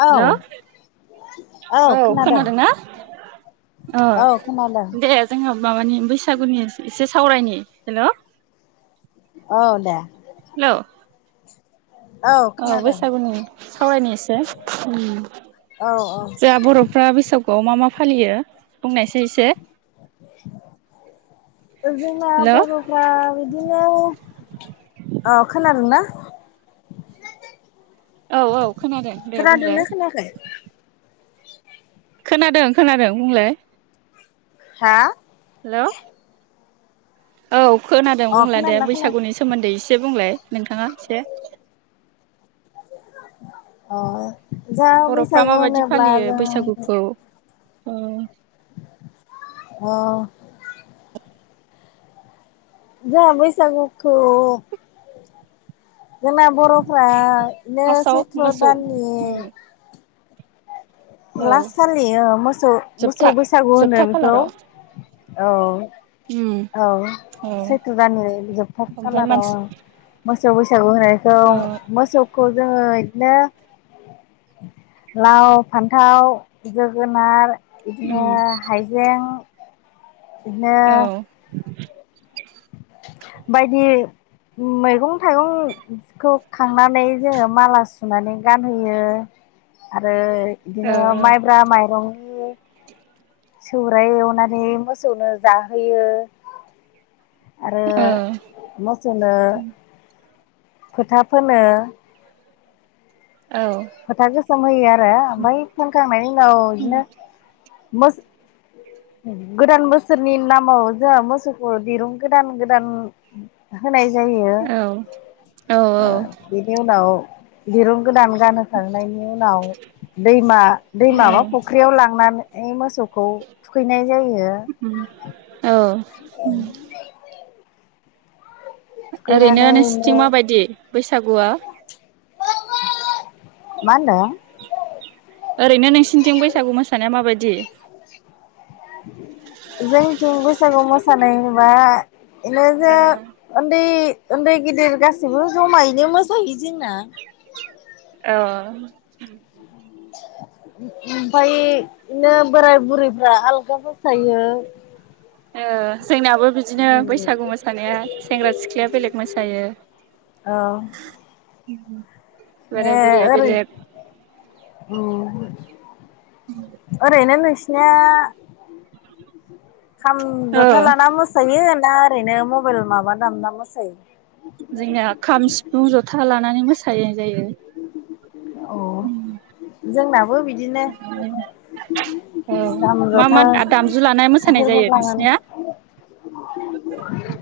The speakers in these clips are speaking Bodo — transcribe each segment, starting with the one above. औ हेल'। औ ओ खोनादों खोनादोंना ओ औ खोनादों दे। जोङो माबानि बैसागुनि एसे सावरायनि हेल'। ओ दे। हेल'। औ बैसागुनि सावरायनि एसे‌ हम औ औ। जोंहा बर'फ्रा बैसागुआव मा मा फालियो बुंनायसाय एसे। जोंना हेलौ बर' फ्रा बिदिनो अ खोनादोंना? औ औ खोनादों दे बुंलाय। खोनाखै। खोनादों खोनादों बुंलाय। हा? हेल'। औ खोनादों अ बुंलाय दे खोनादोंना खोनायाखै बैसागुनि सोमोन्दै एसे बुंलाय नोंथाङा एसे। अ जा बर'फ्रा बैसागु माबायदि होनोब्ला फालियो जों बैसागुखौ [unintelligible] अ। जों बैसागुखौ जोंना बर'फ्रा नो फार्स्टआव सैथ्र मोसौ दाननि उम औ लास खालियो मोसौ मोसौ जोबथा बैसागु होनो जोबथा बेखौ खालाराव औ। उम औ औ सैथ्र' दाननि जोबथा ओमफ्राय खालाराव मानसि औ। मोसौ बैसागु होनायखौ मोसौखौ जोङो एदिनो लाव फान्थाव जोगोनार बिदिनो ओरैनो हाइजें। बिदिनो। बायदि मैगं थाइगं। खौ खांनानै जोङो माला सुनानै गानहोयो आरो। बिदिनो माइब्रा माइरं। सौराय एवनानै मोसौनो जाहोयो। आरो मोसौनो फोथा फोनो। औ। फोथा गोसोम होयो आरो ओमफाय फोनखांनायनि उनाव बिदिनो मोस गोदान बोसोरनि नामाव जोंहा मोसौखौ दिरुं गोदान गोदान। होनाय जायो। बिनि उनाव दिरुन गोदान गानहो खांनायनि उनाव दैमा दैमाबा फुख्रियाव लांनानै मोसौखौ। थुखैनाय जायो। उम औ ओं ओरैनो थुखैनानै नोंसोरथिं बिनो माबायदि बैसागुआ? मा होनदों? ओरैनो नोंसोरनिथिं बैसागु मोसानाया माबायदि जोंथिं बैसागु मोसानाय होनोबा इनो जे उन्दै उन्दै गेदिर गासैबो जमायैनो मोसायो जोंना औ उम ओमफ्राय इदिनो बोराय बुरैफ्रा आलगा मोसायो ओ जोंना बो बि दिनो बैसागु मोसानाया सेंग्रा सिख्लाया बेलेग मोसायो औ उम नो ओरै उम ओरैनो नोंसि निया खाम औ जथा लाना मोस सायो ना ओरैनो मबाइल माबा दामना मोसायो जोंनिया खाम सिफुं जथा लानानै मोसानाय जायो औ‌ जोंनाबो बिदिनो औ खाम मा जथा मा दा-दामजु लानाय‌ मोसानाय बेफोरखौ जायो लानानै नोंसिनिया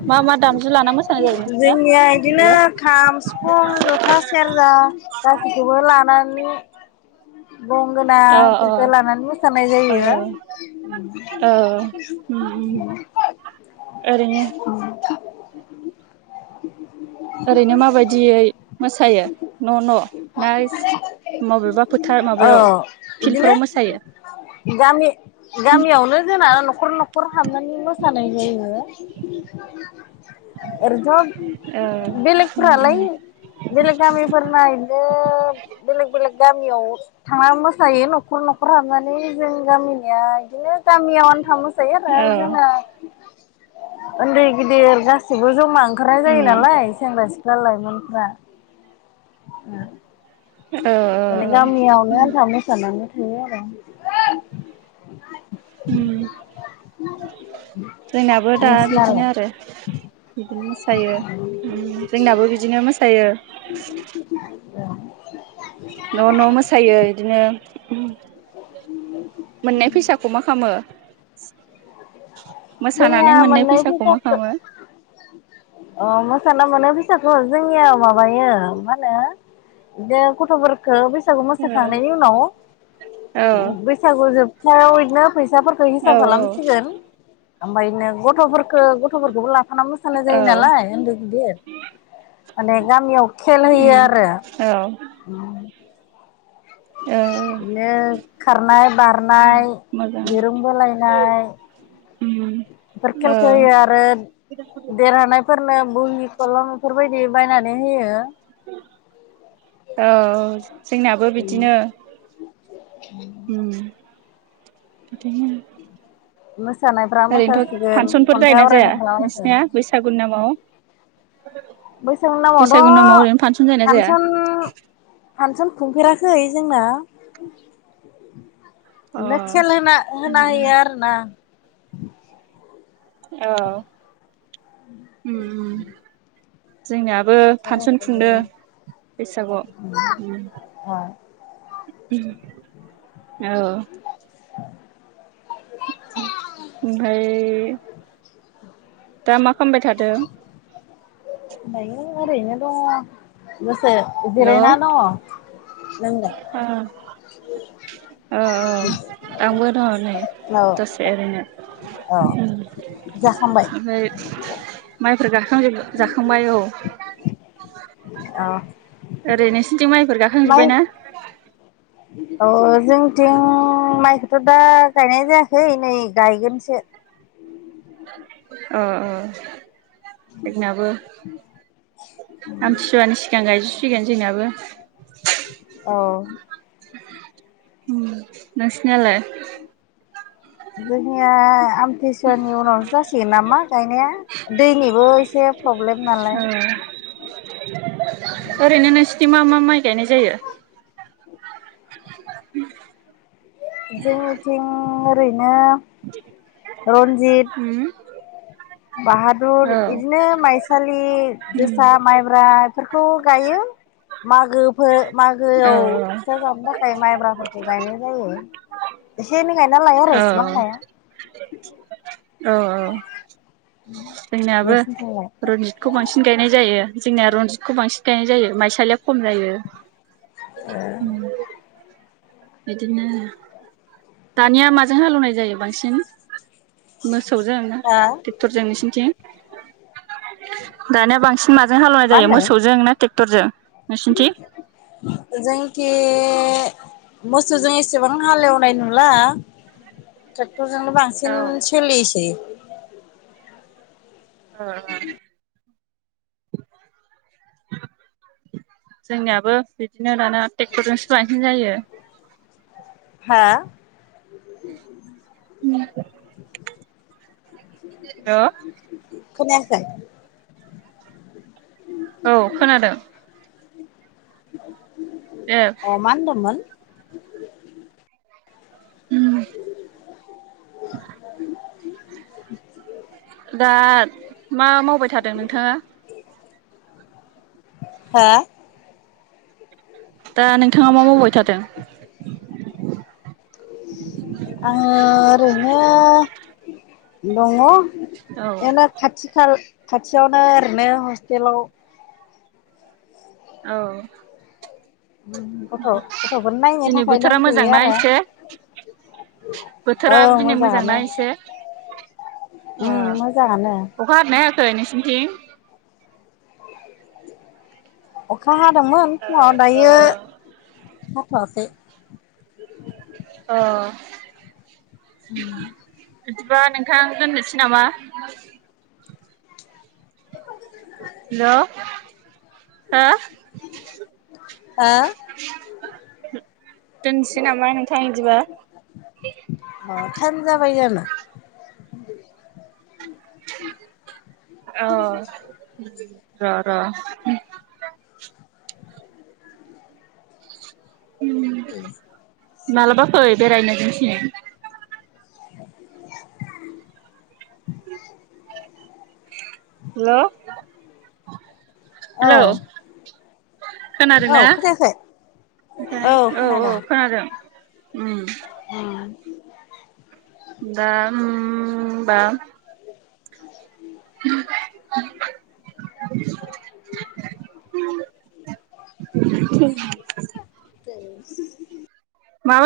मा मा दामजु लाना मोसानाय जायो नोंसिना? जोंनिया इदिनो खाम सिफुं जथा सेरजा गासैखौबो लानानै गंगोना अ अ इफोरखो लानानै मोसानाय जायो औ उम उम ओरैनो ओरैनो माबायदियै मोसायो न' न' ना ओइस मबेबा फोथार औ माबायाव फिल्डफोराव बिदिनो मोसायो गामि गामियावनो जोंना न'खर न'खर नखर हाबनानै मोसानाय जायो ओरैथ' ओ बेलेगफोरालाय बेलेग गामिफोर [unintelligible] बेलेग बेलेग गामियाव थांनानै मोसाहैयो न'खर न'खर हाबनानै जों गामिनिया बिदिनो गामियाव आनथा मोसायो औ आरो जोंना उन्दै गिदिर गा सैबो जमा ओंखारनाय जायो उम नालाय सेंग्रा सिख्ला लाइमोनफ्रा। औ उम एने औ गामियावनो आनथा मो सानानै थाङो आरो। उम जोंनाबो दा बिदिनो नोंसिनालाय आरो। बिदिनो मोसायो उम जोंनाबो बिदिनो मोसायो। [inaudible] न' न' मोसायो इदिनो। मोननाय फैसाखौ मा खालामो? जोंनिया मोसानानै मोननाय मोननै फैसाखौ मा खालामो? ओ मोसानानै मोननाय फैसाखौ जोंनियाव माबायो मा होनो दे गथ'फोरखौ बैसागु ओ मोसाखांनायनि उनाव औ बैसागु जोबथायाव बिदिनो फैसाफोरखौ औ हिसाब खालामसिगोन ओमफ्राय बिदिनो गथ'फोरखौ गथ'फोरखौबो लाफाना मोसानाय औ जायो नालाय उन्दै गिदिर माने गामियाव खेल होयो उम आरो। औ औ बिदिनो खारनाय बारना, मोजां दुरुं बोलायनाय उम इफोर औ खेलखौ होयो आरो देरहानायफोरनो बहि खलम बेफोरबायदि बायनानै होयो। औ जोंनाबो बिदिनो। उम। मोसानायफ्रा ओरैनोथ' मोसासिगोन, फांसनफोर खन्थाइ जायोना जाया आवरायनाय खालामहोसिगोन। नोंसिनिया बैसागु नामाव? बैसागुनि बैसागु नामाव नामावथ' ओरैनो फांसन जायोना जाया फांसन फांसन खुंफेराखै जोंना। अ बिदिनो खेल होना, होना होयो आरोना। औ उम उम। जोंनियाबो खेल होबाय फांसन खुंदों थायो बेैसागुआव उम। अ औ। [inaudible] ओमफ्राय दा मा खालामबाय थादों? दायो ओरैनो दङ दसे जिरायना दङ। अ औ औ आंबो दङ नै नोंलाय दसे एरैनो। औ जाखांबाय? ओमफ्राय माइफोर गायखांजोब, जाखांबाय औ। अह। ओरै नोंसिनिथिं माइफोर गाखांजोब्बाय ना? अ जोंनिथिं माइखौथ' दा गायनाय जायाखै नै गायगोनसो। अह अह। जोंनाबो आमथिसुवानि सिगां गायजोब सिगोन जोंनाबो। ओ उम नोंसिनियालाय जोंनिया आमथिसुवानि उनावसो जासिगोन नामा गायनाया दैनिबो एसे प्रब्लेम नालाय औ ओरैनो नोंसिनिथिं मा मा माइ गायनाय जायो? जोंनिथिं ओरैनो रनजित उम बाहादुर औ इदिनो माइसालि जोसा माइब्रा फोरखौ गायो मागोफोर औ मागोआव फिथा जानोबा थाखा खाय माइब्राफोरखौ गायनाय जायो एसे एनै गायना लायो आरो औ इसिबां गाया औ औ जोंनियाबो नोंसिनिथिंलाय रनजित खौ बांसिन गायनाय जायो जोंनिया रनजितखौ बांसिन गायनाय जायो माइसालिया खम जायो। ए उम बिदिनो दानिया माजों हालेवनाय जायो बांसिन मोसौजों ना हा ट्रेक्टरजों नोंसोरनिथिं दानिया बां सिन माजों हालेवनाय मा जायो होनदों मोसौजों ना ट्रेक्टरजों नोंसिनिथिं जोंनिथिं मोसौजों एसेबां हालेवनाय नुला ट्रेक्टरजोंनो बांसिन औ ओ सोलियोसै ओम ओम जोंनियाबो बिदिनो दाना ट्रेक्टरजोंसो बांसिन जायो हा। उम हेल खोनायाखै औ खोनादों। ए अ' मा होनदोंमोन? उम दा मा मावबाय थादों नोंथाङा? हा दा नोंथाङा मा मावबाय थादों? आंङो ओरैनो दङ औ ओरैनो खाथि खाल खाथियावनो ओरैनो हस्टेलाव औ गथ' गथ'फोर नायनो दिनै थाखाय बोथोरा दंफैयो मोजांना आरो एसे? औ बोथोरा दिनै मोजाङानो मोजांना एसे? ओ उम मोजाङानो अखा हादोंना हायाखै नोंसिनिथिं? अखा हादोंमोन फुङाव ओ दायो हाथ'वाखै। अ' उम बिदिबा नोंथां दोननोसै नामा? हेल' हा हो दोनसै नामा नोंथां बिदिबा? अ थाइम जाबायानो अ र र [unintelligible] दै [unintelligible] मालाबा फै बेरायनो जोंनिथिं। औ हेल' हेल'। खोनादों औ न खोनायाखै ओफ्रायाय औ औ खोनादों [unintelligible] उम। दा उम बा। उ [unintelligible] [unintelligible] द [unintelligible] मा